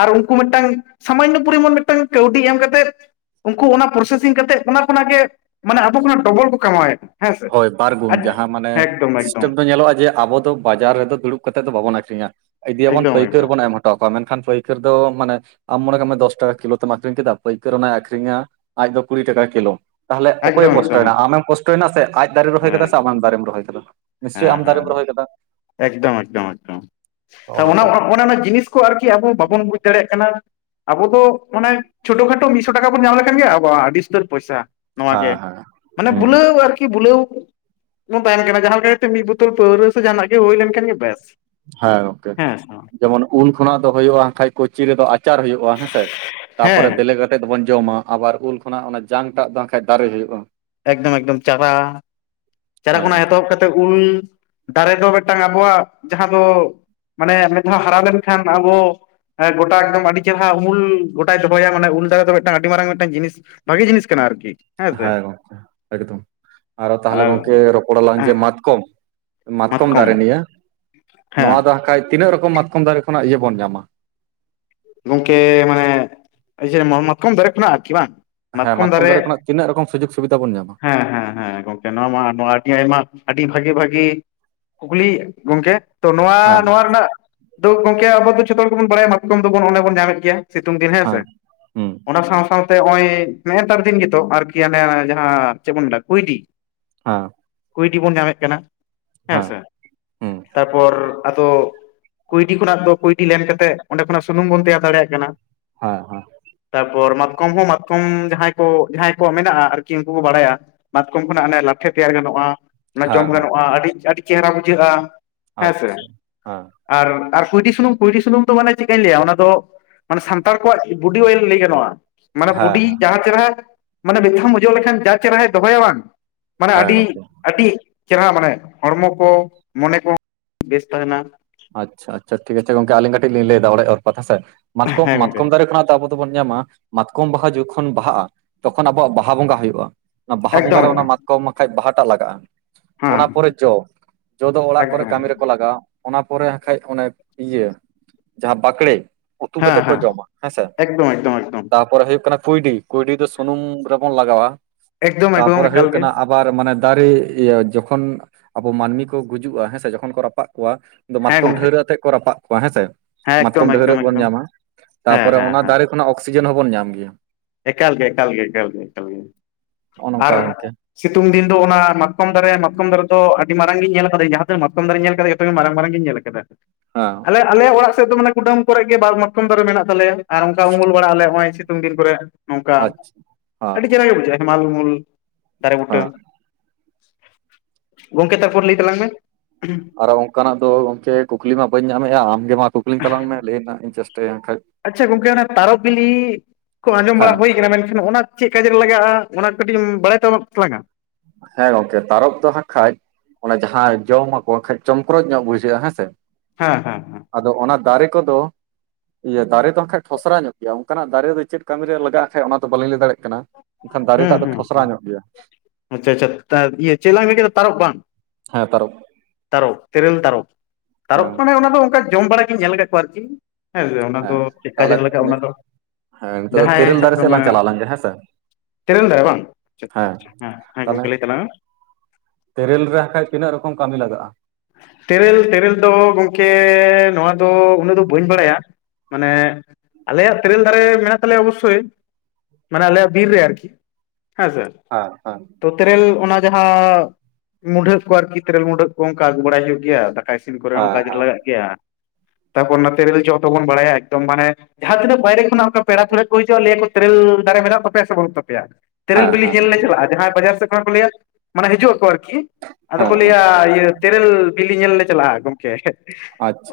ᱟᱨ ᱩᱱᱠᱩ ᱢᱤᱫᱴᱟᱝ ᱥᱟᱢᱟᱱᱱᱚ ᱯᱚᱨᱤᱢᱟᱱ ᱢᱤᱫᱴᱟᱝ ᱠᱟᱹᱣᱰᱤ ᱮᱢ ᱠᱟᱛᱮᱫ ᱩᱱᱠᱩ ᱚᱱᱟ ᱯᱨᱚᱥᱮᱥᱤᱝ ᱠᱟᱛᱮᱫ ᱚᱱᱟ ᱠᱷᱚᱱᱟᱜ ᱜᱮ ᱢᱟᱱᱮ ᱟᱵᱚ ᱠᱷᱚᱱᱟᱜ ᱰᱚᱵᱚᱞ ᱠᱚ ᱠᱟᱢᱟᱣᱮᱫ᱾ ᱦᱮᱸ ᱥᱮ ᱦᱳᱭ ᱵᱟᱨᱜᱩᱱ ᱡᱟᱦᱟᱸ ᱢᱟᱱᱮ ᱮᱠᱫᱚᱢ ᱮᱠᱫᱚᱢ ᱥᱤᱥᱴᱮᱢ ᱫᱚ ᱧᱮᱞᱚᱜᱼᱟ ᱡᱮ ᱟᱵᱚ ᱫᱚ ᱵᱟᱡᱟᱨ ᱨᱮᱫᱚ ᱫᱩᱲᱩᱵ ᱠᱟᱛᱮ ᱫᱚ ᱵᱟᱵᱚᱱ ᱟᱠᱷᱨᱤᱧᱟ ᱤᱫᱤᱭᱟᱵᱚᱱ ᱮᱠᱫᱚᱢ ᱯᱟᱹᱭᱠᱟᱹᱨ ᱮᱠᱫᱚᱢ ᱵᱚᱱ ᱮᱢᱟ ᱴᱟᱠᱟ ᱢᱮᱱᱠᱷᱟᱱ ᱯᱟᱹᱭᱠᱟᱹᱨ ᱫᱚ ᱢᱟᱱᱮ ᱟᱢ ᱢᱚᱱᱮ ᱠᱟᱜ ᱢᱮ ᱫᱚᱥ ᱴᱟᱠᱟ ᱠᱤᱞᱳ ᱛᱮᱢ ᱟᱠᱷᱨᱤᱧ ᱠᱮᱫᱟ ᱯᱟᱹᱭᱠᱟᱹᱨ ᱚᱱᱟᱭ ᱟᱹᱷᱨᱤᱧᱟ ᱟᱡ ᱫᱚ ᱠᱩᱲᱤ ᱴᱟᱠᱟ ᱠᱤᱞᱳ᱾ ᱛᱟᱦᱚᱞᱮ ᱚᱠᱚᱭᱮ ᱮᱠᱫᱚᱢ ᱮᱠᱫᱚᱢ ᱠᱚᱥᱴᱚᱭᱮᱱᱟ ᱟᱢᱮᱢ ᱠᱚᱥᱴᱚᱭᱮᱱᱟ ᱥᱮ ᱟᱡ ᱫᱟᱨᱮᱭ ᱨᱚᱦᱚᱭ ᱠᱟᱫᱟ ᱥᱮ ᱟᱢ ᱫᱟᱨᱮᱢ ᱨᱚᱦᱚᱭ ᱟᱠᱟᱫᱟ? ᱦᱮᱸ ᱦᱮᱸ ᱮᱠᱫᱚᱢ ᱮᱠᱫᱚᱢ ᱮᱠᱫᱚᱢ ᱱᱚᱜᱼᱚ ᱛᱟᱦᱚᱞᱮ ᱱᱚᱝᱠᱟ ᱚᱱᱟ ᱚᱱᱮ ᱚᱱᱟ ᱡᱤᱱᱤᱥ ᱟᱨᱠᱤ ᱟᱵᱚ ᱵᱟᱵᱚᱱ ᱵᱩᱡᱽ ᱫᱟᱲᱮᱭᱟᱜ ᱠᱟᱱᱟ, ᱟᱵᱚ ᱫᱚ ᱢᱟᱱᱮ ᱪᱷᱳᱴᱳ ᱠᱷᱟᱴᱳ ᱢᱤᱫ ᱥᱚ ᱴᱟᱠᱟ ᱵᱚᱱ ᱧᱟᱢ ᱞᱮᱠᱷᱟᱱ ᱜᱮ ᱟᱵᱚᱣᱟᱜ ᱟᱹᱰᱤ ᱩᱥᱛᱟᱹᱨ ᱯᱚᱭᱥᱟ᱾ ᱱᱚᱣᱟ ᱜᱮ ᱦᱮᱸ ᱦᱮᱸ ᱢᱟᱱᱮ ᱦᱩᱸ ᱵᱩᱞᱟᱹᱣ ᱟᱨᱠᱤ ᱵᱩᱞᱟᱹᱣ ᱵᱚᱱ ᱛᱟᱦᱮᱱ ᱠᱟᱱᱟ ᱡᱟᱦᱟ ᱜᱮ ᱢᱤᱫ ᱵᱩᱛᱚᱞ ᱯᱟᱹᱣᱨᱟᱹ ᱥᱮ ᱡᱟᱦᱟᱱᱟᱜ ᱜᱮ ᱦᱩᱭ ᱞᱮᱱᱠᱷᱟᱱ ᱜᱮ ᱵᱮᱥ᱾ ᱦᱮᱸ ᱦᱮᱸ ᱥᱮ ᱵᱟᱝ ᱡᱮᱢᱚᱱ ᱩᱞ ᱠᱷᱚᱱᱟᱜ ᱫᱚ ᱦᱩᱭᱩᱜᱼᱟ ᱠᱷᱟᱡ ᱠᱩᱪᱤ ᱨᱮᱫᱚ ᱟᱪᱟᱨ ᱦᱩᱭᱩᱜᱼᱟ ᱦᱮᱸᱥᱮ ᱛᱟᱯᱚᱨ ᱦᱮᱸ ᱵᱮᱞᱮ ᱠᱟᱛᱮᱫ ᱫᱚᱵᱚᱱ ᱡᱚᱢᱟ ᱟᱵᱟᱨ ᱩᱞ ᱠᱷᱚᱱᱟᱜ ᱚᱱᱟ ᱡᱟᱝᱴᱟᱜ ᱵᱟᱝ ᱠᱷᱟᱱᱡ ᱫᱟᱨᱮ ᱦᱩᱭᱩᱜᱼᱟ᱾ ᱮᱠᱫᱚᱢ ᱮᱠᱫᱚᱢ ᱪᱟᱨᱟ ᱪᱟᱨᱟ ᱦᱮᱸ ᱠᱷᱚᱱᱟᱜ ᱜᱚᱝᱠᱮ ᱮᱛᱚᱦᱚᱵ ᱠᱟᱛᱮᱫ ᱩᱞ ᱫᱟᱨᱮ ᱫᱚ ᱢᱤᱫᱴᱟᱝ ᱟᱵᱚᱣᱟᱜ ᱡᱟᱦᱟᱸ ᱫᱚ ᱢᱟᱱᱮ ᱢᱤᱫ ᱫᱷᱟᱣ ᱦᱟᱨᱟ ᱞᱮᱱᱠᱷᱟᱱ ᱟᱵᱚ ᱦᱮᱸ ᱜᱚᱴᱟ ᱮᱠᱫᱚᱢ ᱟᱹᱰᱤ ᱪᱮᱦ ᱩᱩᱞ ᱜᱚᱴᱟᱭ ᱫᱚᱦᱚᱭᱟ ᱢᱟᱱᱮ ᱩᱞ ᱫᱟᱨᱮ ᱫᱚ ᱢᱤᱫᱴᱟᱝ ᱟᱹᱰᱤ ᱢᱟᱨᱟᱝ ᱢᱤᱫᱴᱟᱝ ᱡᱤᱱᱤᱥ ᱵᱷᱟᱜᱮ ᱡᱤᱱᱤᱥ ᱠᱟᱱᱟ ᱟᱨᱠᱤ᱾ ᱦᱮᱸ ᱜᱚᱝᱠᱮ ᱮᱠᱫᱚᱢ, ᱟᱨ ᱛᱟᱦᱚᱞᱮ ᱜᱚᱝᱠᱮ ᱨᱚᱯᱚᱲ ᱞᱟᱝ ᱡᱮ ᱢᱟᱛᱠᱚᱢ᱾ ᱢᱟᱛᱠᱚᱢ ᱫᱟᱨᱮ ᱱᱤᱭᱟᱹ, ᱦᱮᱸ ᱱᱚᱣᱟ ᱫᱚ ᱦᱟᱸᱜ ᱠᱷᱟᱡ ᱛᱤᱱᱟᱹᱜ ᱨᱚᱠᱚᱢ ᱢᱟᱛᱠᱚᱢ ᱫᱟᱨᱮ ᱠᱷᱚᱱᱟᱜ ᱤᱭᱟᱹ ᱵᱚᱱ ᱧᱟᱢᱟ? ᱜᱚᱝᱠᱮ ᱢᱟᱱᱮ ᱤᱭᱟᱹ, ᱢᱟᱛᱠᱚᱢ ᱫᱟᱨᱮ ᱠᱷᱚᱱᱟᱜ ᱟᱨᱠᱤ ᱵᱟᱝ᱾ ᱦᱮ ᱢᱟᱛᱠᱚᱢ ᱫᱟᱨᱮ ᱠᱷᱚᱱ ᱛᱤᱱᱟᱹᱜ ᱨᱚᱠᱚᱢ ᱥᱩᱡᱳᱜᱽ ᱥᱩᱵᱤᱫᱷᱟ ᱵᱚᱱ ᱧᱟᱢᱟ? ᱦᱮᱸ ᱦᱮᱸ ᱦᱮᱸ ᱜᱚᱝᱠᱮ ᱱᱚᱣᱟ ᱢᱟ ᱱᱚᱣᱟ ᱟᱰᱤ ᱟᱭᱢᱟ ᱟᱰᱤ ᱵᱷᱟᱜᱮ ᱵᱷᱟᱜᱤ ᱠᱩᱠᱤᱞᱤ ᱜᱚᱝᱠᱮ ᱾ ᱛᱚ ᱱᱚᱣᱟ ᱦᱮᱸ ᱱᱚᱣᱟ ᱨᱮᱱᱟᱜ ᱫᱚ ᱜᱚᱝᱠᱮ ᱟᱵᱚ ᱫᱚ ᱡᱚᱛᱷᱚ ᱜᱮᱵᱚᱱ ᱵᱟᱲᱟᱭᱟ ᱢᱟᱛᱠᱚᱢ ᱫᱚᱵᱚᱱ ᱚᱱᱮ ᱵᱚᱱ ᱧᱟᱢᱮᱜ ᱜᱮᱭᱟ᱾ ᱥᱤᱛᱳᱝ ᱫᱤᱱ ᱦᱮᱸᱥᱮ ᱦᱮᱸ ᱦᱩᱸ ᱚᱱᱟ ᱥᱟᱶ ᱥᱟᱶᱛᱮ ᱱᱚᱜᱼᱚᱭ ᱱᱮᱜᱼᱮ ᱱᱮᱛᱟᱨ ᱫᱤᱱ ᱜᱮᱛᱚ ᱟᱨᱠᱤ ᱟᱱᱮ ᱦᱮᱸ ᱪᱮᱫ ᱢᱮᱱᱟ ᱠᱩᱭᱰᱤ᱾ ᱦᱟᱸ ᱠᱩᱭᱰᱤ ᱵᱚᱱ ᱧᱟᱢᱮᱜ ᱠᱟᱱᱟ ᱦᱮᱸ ᱥᱮ ᱦᱩᱸ ᱛᱟᱯᱚᱨ ᱟᱫᱚ ᱠᱩᱭᱰᱤ ᱠᱷᱚᱱᱟᱜ ᱫᱚ ᱠᱩᱭᱰᱤ ᱞᱮᱱ ᱠᱟᱛᱮᱜ ᱚᱸᱰᱮ ᱠᱷᱚᱱᱟᱜ ᱥᱩᱱᱩᱢ ᱵᱚᱱ ᱛᱮᱭᱟᱨ ᱫᱟᱲᱮᱭᱟᱜ ᱠᱟᱱᱟ᱾ ᱦᱮᱸ ᱦᱮᱸ ᱛᱟᱨᱯᱚᱨ ᱢᱟᱛᱠᱚᱢ ᱦᱚᱸ ᱢᱟᱛᱠᱚᱢ ᱡᱟᱸᱦᱟᱸᱭ ᱠᱚ ᱡᱟᱸᱦᱟᱸᱭ ᱠᱚ ᱢᱮᱱᱟᱜᱼᱟ ᱟᱨ ᱠᱤ ᱩᱱᱠᱩ ᱠᱚ ᱵᱟᱲᱟᱭᱟ ᱢᱟᱛᱠᱚᱢ ᱠᱷᱚᱱᱟᱜ ᱚᱱᱮ ᱞᱟᱴᱷᱮ ᱛᱮᱭᱟᱨ ᱜᱟᱱᱚᱜᱼᱟ ᱚᱱᱟ ᱦᱮᱸ ᱦᱮᱸ ᱡᱚᱢ ᱦᱮᱸ ᱜᱟᱱᱚᱜᱼᱟ ᱟᱰᱤ ᱟᱰᱤ ᱪᱮᱦᱨᱟ ᱵᱩᱡᱷᱟᱹᱜᱼᱟ ᱦᱮᱸ ᱥᱮ᱾ ᱟᱪᱪᱷᱟ ᱦᱮᱸ ᱟᱨ ᱠᱩᱭᱰᱤ ᱥᱩᱱᱩᱢ, ᱠᱩᱭᱰᱤ ᱥᱩᱱᱩᱢ ᱫᱚ ᱢᱟᱱᱮ ᱪᱮᱜᱠᱟᱧ ᱞᱟᱹᱭᱟ ᱚᱱᱟ ᱫᱚ ᱢᱟᱱᱮ ᱥᱟᱱᱛᱟᱲ ᱠᱚᱣᱟᱜ, ᱵᱩᱰᱤ ᱚᱭᱮᱞ ᱞᱟᱹᱭ ᱜᱟᱱᱚᱜᱼᱟ᱾ ᱢᱟᱱᱮ ᱦᱮᱸ ᱵᱩᱰᱤ ᱦᱮᱸ ᱡᱟᱦᱟᱸ ᱪᱮᱨᱦᱟ ᱢᱟᱱᱮ ᱵᱮᱥ ᱪᱮᱨᱦᱟᱢ ᱚᱡᱚᱜ ᱞᱮᱠᱷᱟᱱ ᱡᱟ ᱪᱮᱨᱦᱟᱭ ᱫᱚᱦᱚᱭᱟ ᱵᱟᱝ᱾ ᱢᱟᱱᱮ ᱦᱮᱸ ᱟᱰᱤ ᱜᱚᱝᱠᱮ ᱟᱰᱤ ᱪᱮᱨᱦᱟ ᱢᱟᱱᱮ ᱦᱚᱲᱢᱚ ᱠᱚ ᱢᱟᱱᱮ ᱠᱚ ᱵᱮᱥ ᱛᱟᱦᱮᱱᱟ᱾ ᱟᱪᱪᱷᱟ ᱟᱪᱪᱷᱟ ᱴᱷᱤᱠ ᱟᱪᱷᱮ ᱜᱚᱝᱠᱮ ᱟᱹᱞᱤᱧ ᱠᱟᱴᱤᱜ ᱞᱤᱧ ᱞᱟᱹᱭᱫᱟ ᱟᱹᱛᱯᱟᱹᱛ ᱦᱮᱸᱥᱮ ᱢᱟᱛᱠᱚᱢ ᱦᱮᱸ ᱜᱚᱝᱠᱮ ᱢᱟᱛᱠᱚᱢ ᱫᱟᱨᱮ ᱠᱷᱚᱱᱟᱜ ᱫᱚ ᱟᱵᱚ ᱛᱚᱵᱚᱱ ᱧᱟᱢᱟ ᱢᱟᱛᱠᱚᱢ ᱵᱟᱦᱟ ᱡᱚᱠᱷᱚᱱ ᱵᱟᱦᱟᱜᱼᱟ ᱛᱚᱠᱷᱚᱱ ᱟᱵᱚᱣᱟᱜ ᱵᱟᱦᱟ ᱵᱚᱸᱜᱟ ᱦᱳᱭᱳᱜᱼᱟ ᱾ ᱚᱱᱟ ᱵᱟᱦᱟ ᱵᱚᱸᱜᱟ ᱮᱠᱫᱚᱢ ᱨᱮ ᱮᱠᱫᱚᱢ ᱚᱱᱟ ᱢᱟᱛᱠᱚᱢ ᱵᱟᱠᱷᱟᱡ ᱵᱟᱦᱟᱴᱟᱜ ᱞᱟᱜᱟᱜᱼᱟ᱾ ᱦᱮᱸ ᱚᱱᱟ ᱯᱚᱨᱮ ᱡᱚ, ᱡᱚ ᱫᱚ ᱚᱲᱟᱜ ᱠᱚᱨᱮ ᱮᱠᱫᱚᱢ ᱠᱟᱢᱤ ᱮᱠᱫᱚᱢ ᱨᱮᱠᱚ ᱞᱟᱜᱟᱣᱟ ᱾ ᱚᱱᱟ ᱯᱚᱨᱮ ᱦᱟᱸᱜ ᱠᱷᱟᱡ ᱚᱱᱮ ᱤᱭᱟᱹ ᱡᱟᱸᱦᱟᱸ ᱵᱟᱠᱲᱮᱹ ᱩᱛᱩ ᱦᱮᱸ ᱠᱟᱛᱮᱜ ᱠᱚ ᱦᱮᱸ ᱡᱚᱢᱟ ᱦᱮᱸᱥᱮ ᱮᱠᱫᱚᱢ ᱮᱠᱫᱚᱢ ᱮᱠᱫᱚᱢ ᱛᱟᱯᱚᱨᱮ ᱦᱳᱭᱳᱜ ᱠᱟᱱᱟ ᱠᱩᱭᱰᱤ, ᱠᱩᱭᱰᱤ ᱫᱚ ᱥᱩᱱᱩᱢ ᱨᱮᱵᱚᱱ ᱞᱟᱜᱟᱣᱟ ᱮᱠᱫᱚᱢ ᱮᱠᱫᱚᱢ ᱛᱟᱯᱚᱨᱮ ᱮᱠᱟᱞ ᱦᱳᱭᱳᱜ ᱜᱮ ᱠᱟᱱᱟ ᱟᱵᱟᱨ ᱢᱟᱱᱮ ᱫᱟᱨᱮ ᱤᱭᱟᱹ ᱡᱚᱠᱷᱚᱱ ᱟᱵᱚ ᱢᱟᱱᱢᱤ ᱠᱚ ᱜᱩᱡᱩᱜᱼᱟ ᱦᱮᱸ ᱥᱮ ᱡᱚᱠᱷᱚᱱ ᱠᱚ ᱨᱟᱯᱟᱜ ᱠᱚᱣᱟ ᱫᱚ ᱦᱮᱸ ᱢᱟᱛᱠᱚᱢ ᱜᱚᱝᱠᱮ ᱰᱷᱟᱹᱣᱨᱟᱹᱜ ᱟᱛᱮᱜ ᱠᱚ ᱨᱟᱯᱟᱜ ᱠᱚᱣᱟ ᱦᱮᱸᱥᱮ ᱦᱮᱸ ᱮᱠᱫᱚᱢ ᱢᱟᱛᱠᱚᱢ ᱮᱠᱫᱚᱢ ᱰᱷᱟᱹᱣᱨᱟᱹᱜ ᱵᱚᱱ ᱮᱠᱫᱚᱢ ᱧᱟᱢᱟ ᱦᱮᱸ ᱛᱟᱯᱚᱨᱮ ᱦᱮᱸ ᱚᱱᱟ ᱦᱮᱸ ᱫᱟᱨᱮ ᱚᱱᱟ ᱚᱠᱥᱤᱡᱮᱱ ᱦᱚᱸᱵᱚᱱ ᱧᱟᱢ ᱜᱮᱭᱟ᱾ ᱮᱠᱟᱞ ᱜᱮ ᱮᱠᱟᱞ ᱜᱮ ᱮᱠᱟᱞ ᱜᱮ ᱮᱠᱟᱞ ᱜᱤ ᱱᱚᱜᱼᱚ ᱱᱚᱝᱠᱟ ᱟᱨ ᱜᱚᱝᱠᱮ ᱥᱤᱛᱩᱝ ᱫᱤᱱ ᱫᱚ ᱚᱱᱟ ᱢᱟᱛᱠᱚᱢ ᱫᱟᱨᱮ ᱢᱟᱛᱠᱚᱢ ᱫᱟᱨᱮ ᱫᱚ ᱟᱰᱤ ᱢᱟᱨᱟᱝ ᱜᱮᱧ ᱧᱮᱞ ᱟᱠᱟᱫᱟᱹᱧ ᱡᱟᱸᱦᱟᱸ ᱛᱤᱱᱟᱹᱜ ᱢᱟᱛᱠᱚᱢ ᱫᱟᱨᱮᱧ ᱧᱮᱞ ᱟᱠᱟᱫᱟ ᱡᱚᱛᱚ ᱜᱮ ᱢᱟᱨᱟᱝ ᱢᱟᱨᱟᱝᱜᱤᱧ ᱧᱮᱞ ᱠᱟ ᱠᱟᱫᱟ ᱦᱮᱸ ᱟᱞᱮ ᱚᱲᱟᱜ ᱥᱮᱜ ᱫᱚ ᱢᱟᱱᱮ ᱠᱩᱰᱟᱹᱢ ᱠᱚᱨᱮ ᱜᱮ ᱵᱟᱨ ᱢᱟᱛᱠᱚᱢ ᱫᱟᱨᱮ ᱢᱮᱱᱟᱜ ᱛᱟᱞᱮᱭᱟ ᱟᱨ ᱚᱱᱠᱟ ᱩᱢᱩᱞ ᱵᱟᱲᱟ ᱟᱞᱮ ᱱᱚᱜᱼᱚᱭ ᱥᱤᱛᱩᱝ ᱫᱤᱱ ᱠᱚᱨᱮ᱾ ᱱᱚᱝᱠᱟ ᱟᱪᱪᱷᱟ ᱦᱮᱸ ᱟᱰᱤ ᱪᱮᱦᱨᱟ ᱜᱮ ᱵᱩᱡᱷᱟᱹᱜᱼᱟ ᱦᱮᱢᱟᱞ ᱩᱢᱩᱞ ᱫᱟᱨᱮ ᱵᱩᱴᱟᱹ᱾ ᱦᱮᱸ ᱜᱚᱝᱠᱮ ᱛᱟᱨᱯᱚᱨ ᱞᱟᱹᱭ ᱛᱟᱞᱟᱝ ᱢᱮ᱾ ᱟᱨᱚ ᱚᱝᱠᱟᱱᱟᱜ ᱫᱚ ᱜᱚᱝᱠᱮ ᱠᱩᱠᱞᱤ ᱢᱟ ᱵᱟᱹᱧ ᱧᱟᱢᱮᱜᱼᱟ ᱟᱢᱜᱮ ᱢᱟ ᱠᱩᱠᱞᱤᱧ ᱛᱟᱞᱟᱝ ᱢᱮ ᱞᱟᱹᱭ ᱨᱮᱱᱟᱜ ᱤᱧ ᱪᱮᱥᱴᱟᱭᱟ ᱦᱟᱜᱠᱷᱟᱡ᱾ ᱟᱪᱪᱷᱟ ᱜᱚᱝᱠᱮ ᱚᱱᱟ ᱛᱟᱨᱚᱵ ᱵᱤᱞᱤ ᱠᱚ ᱟᱸᱡᱚᱢ ᱦᱮᱸ ᱵᱟᱲᱟ ᱦᱳᱭ ᱢᱮᱱᱠᱷᱟᱱ ᱚᱱᱟ ᱪᱮᱫ ᱠᱟᱡ ᱨᱮ ᱞᱟᱜᱟᱜᱼᱟ, ᱚᱱᱟ ᱠᱟᱹᱴᱤᱡ ᱮᱢ ᱵᱟᱲᱟᱭ ᱛᱟᱢᱟ ᱛᱟᱞᱟᱝ ᱟ? ᱦᱮᱸ ᱜᱚᱝᱠᱮ ᱛᱟᱨᱚᱯ ᱫᱚ ᱦᱟᱸᱜ ᱠᱷᱟᱡ ᱚᱱᱟ ᱡᱟᱸᱦᱟᱸ ᱡᱚᱢ ᱟᱠᱚ ᱠᱷᱟᱡ ᱪᱚᱢᱠᱚᱨᱚᱪ ᱧᱚᱜ ᱵᱩᱡᱷᱟᱹᱜᱼᱟ ᱦᱮᱸ ᱥᱮ᱾ ᱦᱮᱸ ᱦᱮᱸ ᱦᱮᱸ᱾ ᱟᱫᱚ ᱚᱱᱟ ᱫᱟᱨᱮ ᱠᱚᱫᱚ ᱤᱭᱟᱹ ᱫᱟᱨᱮ ᱫᱚ ᱦᱟᱸᱜ ᱠᱷᱟᱡ ᱴᱷᱚᱥᱨᱟ ᱧᱚᱜ ᱜᱮᱭᱟ ᱚᱝᱠᱟᱱᱟᱜ ᱫᱟᱨᱮ ᱫᱚ ᱪᱮᱫ ᱠᱟᱢᱤ ᱨᱮ ᱞᱟᱜᱟᱜᱼᱟ ᱠᱷᱟᱡ ᱚᱱᱟ ᱫᱚ ᱵᱟᱹᱞᱤᱧ ᱞᱟᱹᱭ ᱫᱟᱲᱮᱭᱟᱜ ᱠᱟᱱᱟ᱾ ᱮᱱᱠᱷᱟᱱ ᱦᱩᱸ ᱦᱮᱸ ᱫᱟᱨᱮᱴᱟᱜ ᱫᱚ ᱴᱷᱚᱥᱨᱟ ᱦᱩᱸ ᱧᱚᱜ ᱜᱮᱭᱟ ᱟᱪᱪᱷᱟ ᱟᱪᱪᱷᱟ ᱤᱭᱟᱹ ᱪᱮᱫ ᱞᱟᱝ ᱢᱮᱱ ᱠᱮᱫᱟ ᱛᱟᱨᱚᱵ ᱵᱟᱝ ᱾ ᱦᱮᱸ ᱛᱟᱨᱚᱵ᱾ ᱛᱟᱨᱚᱵ ᱛᱮᱨᱮᱞ ᱛᱟᱨᱚᱵ ᱦᱮᱸ ᱛᱟᱨᱚᱵ ᱢᱟᱱᱮ ᱚᱱᱟ ᱫᱚ ᱚᱱᱠᱟ ᱡᱚᱢ ᱵᱟᱲᱟ ᱜᱤᱧ ᱧᱮᱞ ᱟᱠᱟᱫ ᱠᱚᱣᱟ ᱟᱨᱠᱤ᱾ ᱦᱮᱸᱥᱮ ᱚᱱᱟ ᱫᱚ ᱪᱮᱫᱠᱟ ᱡᱮᱞ ᱞᱟᱜᱟᱜᱼᱟ ᱚᱱᱟ ᱫᱚ ᱦᱮ ᱱᱤᱛᱚᱜ ᱫᱚ ᱡᱟᱦᱟᱸᱭ ᱛᱮᱹᱨᱮᱹᱞ ᱥᱟᱵ ᱫᱟᱨᱮ ᱠᱟᱜ ᱥᱮᱫ ᱢᱮ ᱞᱟᱝ ᱪᱟᱞᱟᱣ ᱞᱮᱱ ᱜᱮ ᱦᱮᱸ ᱥᱮ ᱛᱮᱨᱮᱞ ᱫᱟᱨᱮ ᱵᱟᱝ ᱦᱮᱸ ᱛᱟᱦᱚᱞᱮ ᱜᱚᱢᱠᱮ ᱞᱟᱹᱭ ᱛᱟᱞᱟᱝ ᱢᱮ ᱛᱮᱨᱮᱞ ᱨᱮ ᱟᱠᱷᱟᱡ ᱛᱤᱱᱟᱹᱜ ᱨᱚᱠᱚᱢ ᱠᱟᱹᱢᱤ ᱞᱟᱜᱟᱜᱼᱟ? ᱛᱮᱨᱮᱞ ᱛᱮᱨᱮᱞ ᱫᱚ ᱜᱚᱝᱠᱮ ᱱᱚᱣᱟ ᱫᱚ ᱩᱱᱟᱹᱜ ᱫᱚ ᱵᱟᱹᱧ ᱵᱟᱲᱟ ᱭᱟ ᱢᱟᱱᱮ ᱟᱞᱮ ᱭᱟᱜ ᱛᱮᱨᱮᱞ ᱫᱟᱨᱮ ᱢᱮᱱᱟᱜ ᱛᱟᱞᱮ ᱭᱟ ᱚᱵᱚᱥ ᱥᱳᱭ ᱢᱟᱱᱮ ᱟᱞᱮᱭᱟᱜ ᱵᱤᱨ ᱨᱮ ᱟᱨᱠᱤ ᱦᱮᱸ ᱥᱮ ᱦᱮᱸ ᱦᱮᱸ ᱛᱚ ᱛᱮᱨᱮᱞ ᱚᱱᱟ ᱡᱟᱦᱟᱸ ᱢᱩᱰᱷᱟᱹᱜ ᱠᱚ ᱟᱨᱠᱤ ᱛᱮᱨᱮᱞ ᱢᱩᱰᱷᱟᱹᱜ ᱠᱚ ᱚᱱᱠᱟ ᱟᱹᱜᱩ ᱵᱟᱲᱟᱭ ᱦᱩᱭᱩᱜ ᱜᱮᱭᱟ ᱫᱟᱠᱟ [unintelligible] ᱤᱥᱤᱱ ᱠᱚ ᱨᱮ ᱦᱚᱸ ᱦᱮᱸ ᱠᱟᱡᱽ ᱨᱮ ᱞᱟ ᱜᱟᱜ ᱜᱮᱭᱟ ᱛᱟᱯᱚᱨ ᱱᱚ ᱛᱮ ᱛᱮᱨᱮᱹᱞ ᱡᱚ ᱛᱚ ᱵᱚᱱ ᱵᱟᱲᱟ ᱭᱟ ᱮᱠᱫᱚᱢ ᱢᱟᱱᱮ ᱡᱟᱦᱟᱸ ᱛᱤᱱᱟᱹᱜ ᱵᱟᱭ ᱨᱮ ᱠᱷᱚ ᱱᱟᱜ ᱚᱱᱠᱟ ᱯᱮᱲᱟ ᱯᱟᱹᱲᱦᱟᱹᱜ ᱠᱚ ᱦᱤᱡᱩᱜᱼᱟ ᱞᱟᱹᱭ ᱟᱠᱚ ᱛᱮᱨᱮᱞ ᱫᱟᱨᱮ ᱢᱮᱱᱟᱜ ᱛᱟᱯᱮ ᱭᱟ ᱥᱮ ᱵᱟᱹᱱᱩᱜ ᱛᱟᱯᱮ ᱭᱟ᱾ ᱛᱮᱨᱮᱞ ᱦᱮᱸ ᱵᱤᱞᱤ ᱧᱮᱞ ᱞᱮ ᱪᱟᱞᱟᱜᱼᱟ ᱡᱟᱦᱟᱸᱭ ᱵᱟᱡᱟᱨ ᱥᱮᱫ ᱠᱷᱚᱱᱟᱜ ᱠᱚ ᱞᱟᱹᱭᱟ ᱢᱟᱱᱮ ᱦᱤᱡᱩᱜ ᱟᱠᱚ ᱟᱨᱠᱤ ᱟᱫᱚ ᱦᱮᱸ ᱠᱚ ᱞᱟᱹᱭ ᱦᱮᱸ ᱟ ᱤᱭᱟᱹ ᱛᱮᱨᱮᱞ ᱵᱤᱞᱤ ᱧᱮᱞ ᱞᱮ ᱪᱟᱞᱟᱜᱼᱟ ᱜᱚᱝᱠᱮ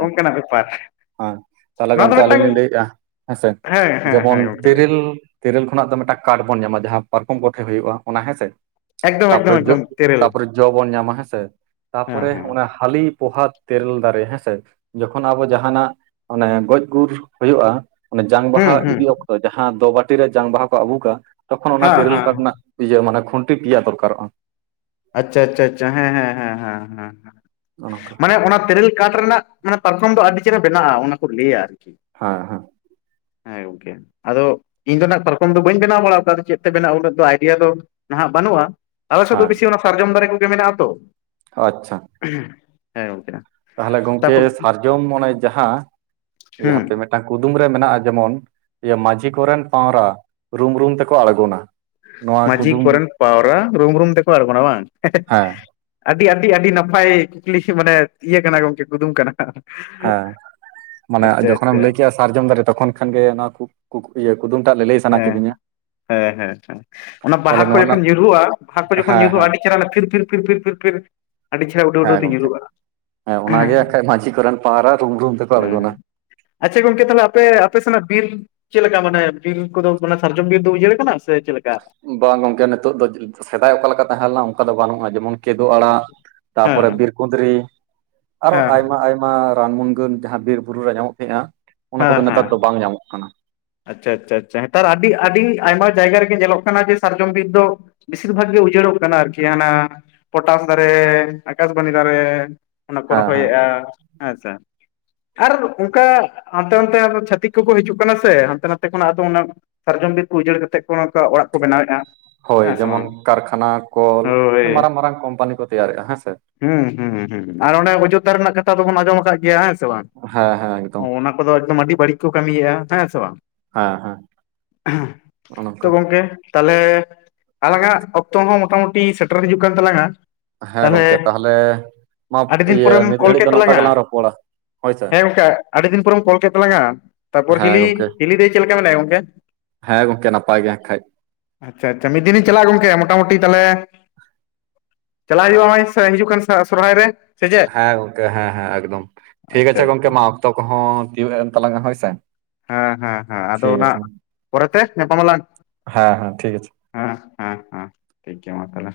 ᱚᱱᱠᱟ ᱱᱟᱜ ᱵᱮᱯᱟᱨ ᱛᱟᱦᱚ ᱞᱮ ᱱᱚᱣᱟ ᱫᱚ ᱜᱚᱢᱠᱮ ᱟᱹᱞᱤᱧ ᱢᱤᱫᱴᱟᱝ ᱞᱤᱧ ᱞᱟᱹᱭ ᱮᱜᱼᱟ ᱦᱮᱸ ᱥᱮ ᱦᱮᱸ ᱡᱮᱢᱚᱱ ᱦᱮᱸ ᱜᱚᱢᱠᱮ ᱞᱟᱹᱭ ᱢᱮ ᱛᱮᱨᱮᱞ ᱛᱮᱨᱮᱞ ᱠᱷᱚᱱᱟᱜ ᱫᱚ ᱢᱤᱫ ᱴᱟᱝ ᱠᱟᱴ ᱵᱚᱱ ᱧᱟᱢ-ᱟ ᱡᱟᱦᱟᱸ ᱯᱟᱨᱠᱚᱢ ᱠᱚᱴᱷᱮ ᱦᱳᱭᱳᱜᱼᱟ ᱚᱱᱟ ᱦᱮᱸ ᱥᱮ ᱮᱠᱫᱚᱢ ᱛᱟ ᱯᱚᱨᱮ ᱮᱠᱫᱚᱢ ᱡᱚ ᱮᱠᱫᱚᱢ ᱛᱮᱨᱮᱞ ᱛᱟᱯᱚ ᱨᱮ ᱡᱚ ᱵᱚᱱ ᱧᱟᱢ-ᱟ ᱦᱮᱸᱥᱮ ᱛᱟᱯᱚ ᱦᱮᱸ ᱨᱮ ᱦᱮᱸ ᱚᱱᱟ ᱦᱟᱹᱞᱤ ᱯᱚᱦᱟ ᱛᱮᱨᱮᱞ ᱫᱟᱨᱮ ᱦᱮᱸᱥᱮ ᱡᱚᱠᱷᱚᱱ ᱟᱵᱚ ᱡᱟᱦᱟ ᱱᱟᱜ ᱢᱟᱱᱮ ᱜᱚᱡ ᱜᱩᱨ ᱦᱳᱭᱳᱜᱼᱟ ᱢᱟᱱᱮ ᱡᱟᱝ ᱵᱟᱦᱟ ᱦᱩᱸ ᱦᱩᱸ ᱤᱫᱤ ᱚᱠᱛᱚ ᱛᱚ ᱡᱟᱦᱟᱸ ᱫᱚ ᱵᱟᱹᱴᱤ ᱨᱮ ᱡᱟᱝ ᱵᱟᱦᱟ ᱠᱚ ᱟᱹᱵᱩᱠᱼᱟ ᱛᱚ ᱠᱷᱚᱱ ᱚᱱᱟ ᱦᱮᱸ ᱛᱮᱨᱮᱞ ᱦᱮᱸ ᱠᱟᱴ ᱨᱮᱱᱟᱜ ᱤᱭᱟᱹ ᱢᱟᱱᱮ ᱠᱷᱩᱱ ᱴᱤ ᱯᱮᱭᱟ ᱫᱚᱨ ᱠᱟ ᱨᱚᱜᱼᱟ᱾ ᱟᱪᱪᱷᱟ ᱟᱪᱪᱷᱟ ᱟᱪᱪᱷᱟ ᱦᱮᱸ ᱦᱮᱸ ᱦᱮᱸ ᱦᱮᱸ ᱦᱮᱸ ᱦᱮᱸ ᱚᱱᱮ ᱚᱱᱠᱟ ᱢᱟᱱᱮ ᱚᱱᱟ ᱛᱮᱨᱮᱞ ᱠᱟᱴ ᱨᱮᱱᱟᱜ ᱢᱟᱱᱮ ᱯᱟᱨᱠᱚᱢ ᱫᱚ ᱟᱹᱰᱤ ᱪᱮᱦᱨᱟ ᱵᱮᱱᱟᱜᱼᱟ ᱚᱱᱟ ᱠᱚ ᱞᱟᱹᱭ-ᱟ ᱟᱨᱠᱤ ᱦᱮᱸ ᱦᱮᱸ ᱦᱮᱸ ᱟᱫᱚ ᱤᱧ ᱫᱚ ᱱᱟᱜ ᱯᱟᱨᱠᱚᱢ ᱫᱚ ᱵᱟᱹᱧ ᱵᱮᱱᱟᱣ ᱵᱟᱲᱟ ᱟᱠᱟᱫᱟ ᱪᱮᱫ ᱛᱮ ᱵᱮᱱᱟᱜ ᱩᱱᱟᱹᱜ ᱫᱚ ᱟᱭᱰᱤᱭᱟ ᱫᱚ ᱱᱟᱦᱟᱜ ᱵᱟᱹᱱᱩᱜᱼᱟ ᱟᱞᱮ ᱥᱮᱫ ᱫᱚ ᱦᱮᱸ ᱵᱮᱥᱤ ᱚᱱᱟ ᱥᱟᱨᱡᱚᱢ ᱫᱟᱨᱮ ᱠᱚᱜᱮ ᱢᱮᱱᱟᱜᱼᱟ ᱛᱚ᱾ ᱟᱪᱪᱷᱟ ᱦᱮᱸ ᱜᱚᱝᱠᱮ ᱛᱟᱞᱦᱮ ᱜᱚᱢᱠᱮ ᱛᱟᱯᱚᱨ ᱥᱟᱨ ᱡᱚᱢ ᱚᱱᱮ ᱡᱟᱦᱟᱸ ᱦᱩᱸ [unintelligible] ᱢᱤᱫ ᱴᱟᱝ ᱠᱩᱫᱩᱢ ᱨᱮ ᱢᱮᱱᱟᱜᱼᱟ ᱡᱮᱢᱚᱱ ᱢᱟᱹᱡᱷᱤ ᱠᱚᱨᱮᱱ ᱯᱟᱣᱨᱟ ᱨᱩᱢ ᱨᱩᱢ ᱛᱮᱠᱚ ᱟᱲᱜᱚ ᱱᱟ ᱢᱟᱹᱡᱷᱤ ᱠᱚᱨᱮᱱ ᱯᱟᱣᱨᱟ ᱨᱩᱢ ᱨᱩᱢ ᱛᱮᱠᱚ ᱟᱲᱜᱚ ᱱᱟ ᱵᱟᱝ ᱦᱮᱸ ᱟᱹᱰᱤ ᱟᱹᱰᱤ ᱟᱹᱰᱤ ᱱᱟᱯᱟᱭ ᱠᱩᱠᱞᱤ ᱢᱟᱱᱮ ᱤᱭᱟᱹ ᱠᱟᱱᱟ ᱜᱚᱝᱠᱮ ᱠᱩᱫᱩᱢ ᱠᱟᱱᱟ᱾ ᱦᱮᱸ ᱢᱟᱱᱮ ᱟᱪᱪᱷᱟ ᱡᱚᱠᱷᱚᱱ ᱮᱢ ᱟᱪᱪᱷᱟ ᱞᱟᱹᱭ ᱠᱮᱜᱼᱟ ᱥᱟᱨᱡᱚᱢ ᱫᱟᱨᱮ ᱛᱚᱠᱷᱚᱱ ᱠᱷᱟᱱ ᱜᱮ ᱱᱚᱣᱟ ᱤᱭᱟᱹ ᱠᱩᱫᱩᱢ ᱴᱟᱜ ᱞᱟᱹ ᱞᱟᱹᱭ ᱥᱟᱱᱟ ᱦᱮᱸ ᱠᱤᱫᱤ ᱧᱟ ᱦᱮᱸ ᱦᱮᱸ ᱦᱮᱸ ᱚᱱᱟ ᱵᱟᱦᱟ ᱠᱚ ᱱᱚᱣᱟ ᱡᱚᱠᱷᱚᱱ ᱨᱮᱱᱟᱜ ᱧᱩᱨᱩᱜᱼᱟ ᱵᱟᱦᱟ ᱠᱚ ᱡᱚᱠᱷᱚᱱ ᱦᱮᱸ ᱧᱩᱨᱩᱜᱼᱟ ᱦᱮᱸ ᱟᱹᱰᱤ ᱯᱷᱤᱨ ᱯᱷᱤᱨ ᱯᱷᱤᱨ ᱯᱷᱤᱨ ᱯᱷᱤᱨ ᱟᱹᱰᱤ ᱪᱮᱦᱨᱟ ᱩᱰᱟᱹᱣ ᱦᱮᱸ ᱩᱰᱟᱹᱣ ᱛᱮ ᱜᱚᱝᱠᱮ ᱧᱩᱨᱩᱜᱼᱟ ᱦᱮᱸ ᱚᱱᱟᱜᱮ ᱟᱠᱷᱟᱡ ᱢᱟᱺᱡᱷᱤ ᱠᱚᱨᱮᱱ ᱯᱟᱣᱨᱟ ᱨᱩᱢ ᱨᱩᱢ ᱛᱮᱠᱚ ᱦᱮᱸ ᱟᱬᱜᱚᱱᱟ ᱟᱪᱪᱷᱟ ᱜᱚᱢᱠᱮ ᱛᱟᱦᱚ ᱞᱮ ᱟᱯᱮ ᱟᱯᱮ ᱥᱮᱱᱟᱜ ᱵᱤᱨ ᱪᱮᱫ ᱞᱮᱠᱟ ᱢᱟᱱᱮ ᱵᱤᱨ ᱠᱚᱫᱚ ᱥᱟᱨ ᱡᱚᱢ ᱵᱤᱨ ᱫᱚ ᱩᱡᱟᱹᱲ ᱟᱠᱟᱱᱟ ᱥᱮ ᱪᱮᱫ ᱞᱮᱠᱟ? ᱵᱟᱝ ᱜᱚᱢᱠᱮ ᱱᱤᱛᱚᱜ ᱫᱚ ᱥᱮᱫᱟᱭ ᱚᱠᱟ ᱞᱮᱠᱟ ᱛᱟᱦᱮᱸ ᱞᱮᱱᱟ ᱚᱱᱠᱟ ᱫᱚ ᱵᱟᱹᱱᱩᱜᱼᱟ ᱡᱮᱢᱚᱱ ᱠᱮᱫᱳᱜ ᱟᱲᱟᱜ ᱟᱪᱪᱷᱟ, ᱛᱟᱯᱚ ᱦᱮᱸ ᱨᱮ ᱦᱮᱸ ᱵᱤᱨ ᱠᱩᱸᱫᱽ ᱨᱤ ᱟᱨᱚ ᱦᱮᱸ ᱟᱭᱢᱟ ᱟᱭᱢᱟ ᱨᱟᱱ ᱢᱱᱜᱟᱹᱱ ᱡᱟᱦᱟᱸ ᱵᱤᱨ ᱵᱩᱨᱩ ᱨᱮ ᱧᱟᱢᱚᱜ ᱛᱟᱦᱮᱸᱼᱱᱟ ᱚᱱᱟ ᱠᱚᱫᱚ ᱦᱮᱸ ᱱᱮᱛᱟᱨ ᱫᱚ ᱵᱟᱝ ᱧᱟᱢᱚᱜ ᱠᱟᱱᱟ᱾ ᱟᱪᱪᱷᱟ ᱟᱪᱪᱷᱟ ᱱᱮᱛᱟᱨ ᱟᱹᱰᱤ ᱟᱹᱰᱤ ᱟᱭᱢᱟ ᱡᱟᱭ ᱜᱟ ᱨᱮ ᱜᱮ ᱧᱮ ᱞᱚᱜ ᱠᱟᱱᱟ ᱡᱮ ᱥᱟᱨ ᱡᱚᱢ ᱵᱤᱨ ᱫᱚ ᱵᱮᱥᱤᱨ ᱵᱷᱟᱜᱽ ᱜᱮ ᱩᱡᱟᱹᱲ ᱚᱜ ᱠᱟᱱᱟ ᱟᱨᱠᱤ ᱦᱟᱱᱟ ᱯᱚᱴᱟᱥ ᱫᱟᱨᱮ ᱟᱠᱟᱥᱯᱟᱱᱤ ᱫᱟᱨᱮ ᱚᱱᱟ ᱠᱚ ᱦᱮᱸ ᱦᱮᱸ ᱨᱚᱦᱚᱭ ᱮᱜᱼᱟ᱾ ᱟᱪᱪᱷᱟ ᱟᱨ ᱚᱱᱠᱟ ᱦᱟᱱ ᱛᱮ ᱱᱟᱛᱮ ᱟᱨ ᱪᱷᱷᱟ ᱛᱤᱠ ᱠᱚ ᱠᱚ ᱦᱤᱡᱩᱜ ᱠᱟᱱᱟ ᱥᱮ ᱥᱮ ᱦᱟᱱᱛᱮ ᱱᱟᱛᱮ ᱠᱷᱚᱱᱟᱜ ᱟᱫᱚ ᱚᱱᱟ ᱥᱟᱨᱡᱚᱢ ᱵᱤᱨ ᱠᱚ ᱩᱡᱟᱹᱲ ᱠᱟᱛᱮᱫ ᱠᱚ ᱚᱱᱠᱟ ᱚᱲᱟᱜ ᱠᱚ ᱵᱮᱱᱟᱣᱮᱫᱼᱟ ᱦᱳᱭ ᱦᱮᱸ ᱥᱮ ᱡᱮᱢᱚᱱ ᱵᱟᱝ ᱠᱟᱨᱠᱷᱟᱱᱟ ᱠᱚᱞ ᱦᱳᱭ ᱢᱟᱨᱟᱝ ᱢᱟᱨᱟᱝ ᱠᱳᱢ ᱯᱟᱱᱤ ᱠᱚ ᱛᱮᱭᱟ ᱨᱮᱜᱼᱟ ᱦᱮᱸ ᱥᱮ᱾ ᱦᱩᱸ ᱦᱩᱸ ᱟᱨ ᱚᱱᱮ ᱚᱡᱳᱫᱽᱫᱷᱟ ᱨᱮᱱᱟᱜ ᱠᱟᱛᱷᱟ ᱫᱚᱵᱚᱱ ᱟᱸᱡᱚᱢ ᱟᱠᱟᱫ ᱜᱮᱭᱟ ᱦᱮᱸ ᱥᱮ ᱵᱟᱝ ᱦᱮᱸ ᱦᱮᱸ ᱮᱠᱫᱚᱢ [unintelligible] ᱟᱹᱰᱤ ᱵᱟᱹᱲᱤᱡ ᱠᱚ ᱠᱟᱹᱢᱤ ᱭᱮᱜᱼᱟ ᱦᱮᱸ ᱥᱮ ᱵᱟᱝ ᱦᱮᱸ ᱦᱮᱸ ᱚᱱᱮ ᱛᱚ ᱚᱱᱠᱟ ᱜᱚᱢᱠᱮ ᱛᱟᱦᱚᱞᱮ ᱟᱞᱟᱝᱟᱜ ᱚᱠᱛᱚ ᱦᱚᱸ ᱢᱚᱴᱟᱢᱩᱴᱤ ᱥᱮᱴᱮᱨ ᱦᱤᱡᱩᱜ ᱠᱟᱱ ᱛᱟᱞᱟᱝᱼᱟ᱾ ᱦᱮᱸ ᱜᱚᱢᱠᱮ ᱛᱟᱦᱚᱞᱮ ᱢᱟ ᱟᱹᱰᱤ ᱫᱤᱱ ᱤᱭᱟᱹ ᱯᱚᱨᱮᱢ ᱱᱤᱛ ᱠᱚᱞ ᱜᱷᱟᱹᱲᱤᱡ ᱫᱚ ᱠᱮᱫ ᱱᱚᱝᱠᱟ ᱛᱟᱞᱟᱝᱟ ᱜᱮᱞᱟᱝ ᱨᱚᱯᱚᱲᱟ ᱦᱳᱭ ᱥᱮ ᱦᱮᱸ ᱚᱱᱠᱟ ᱟᱹᱰᱤ ᱫᱤᱱ ᱯᱚᱨᱮᱢ ᱠᱚᱞ ᱠᱮᱫ ᱛᱟᱞᱟᱝᱼᱟ ᱛᱟᱯᱚᱨ ᱦᱮᱸ ᱦᱤᱞᱤ ᱜᱚᱝᱠᱮ ᱪᱤᱞᱤᱟᱹᱭ ᱪᱮ ᱢᱮ ᱞ ᱜᱚᱢᱠᱮ ᱦᱮᱸ ᱜᱚᱢᱠᱮ ᱱᱟᱯᱟᱭ ᱜᱮ ᱦᱮᱠᱷᱟᱡ ᱟᱪᱪᱷᱟ ᱟᱪᱪᱷᱟ ᱢᱤᱫ ᱫᱤᱱᱤᱧ ᱪᱟᱞᱟᱜᱼᱟ ᱜᱚᱝᱠᱮ ᱢᱚᱴᱟᱢᱩᱴᱤ ᱛᱟᱦᱚᱞᱮ ᱪᱟᱞᱟᱜ ᱦ ᱦᱩᱭᱩᱜᱩᱜᱼᱟ ᱱᱚᱜᱚᱭ ᱦᱤᱡᱩᱜ ᱠᱟᱱ ᱥᱚᱨᱦᱟᱭ ᱨᱮ ᱥᱮ ᱪᱮᱫ ᱦᱮᱸ ᱜᱚᱢᱠᱮ ᱦᱮᱸ ᱦᱮᱸ ᱮᱠᱫᱚᱢ ᱴᱷᱤᱠ ᱟᱪᱪᱷᱟ ᱟᱪᱷᱮ ᱜᱚᱢᱠᱮ ᱟᱪᱪᱷᱟ ᱢᱟ ᱚᱠᱛᱚ ᱠᱚᱦᱚᱸ ᱛᱤᱭᱳᱜ ᱮᱱ ᱛᱟᱞᱟᱝᱟ ᱦᱳᱭ ᱥᱮ᱾ ᱦᱮᱸ ᱦᱮᱸ ᱦᱮᱸ ᱟᱫᱚ ᱴᱷᱤᱠ ᱚᱱᱟ ᱟᱪᱷᱮ ᱢᱟ, ᱯᱚᱨᱮᱛᱮ ᱧᱟᱯᱟᱢ ᱟᱞᱟᱝ ᱦᱮᱸ ᱦᱮᱸ ᱴᱷᱤᱠ ᱟᱪᱷᱮ ᱦᱮᱸ ᱦᱮᱸ ᱦᱮᱸ ᱴᱷᱤᱠ ᱜᱮᱭᱟ ᱢᱟ ᱛᱟᱦᱚᱞᱮ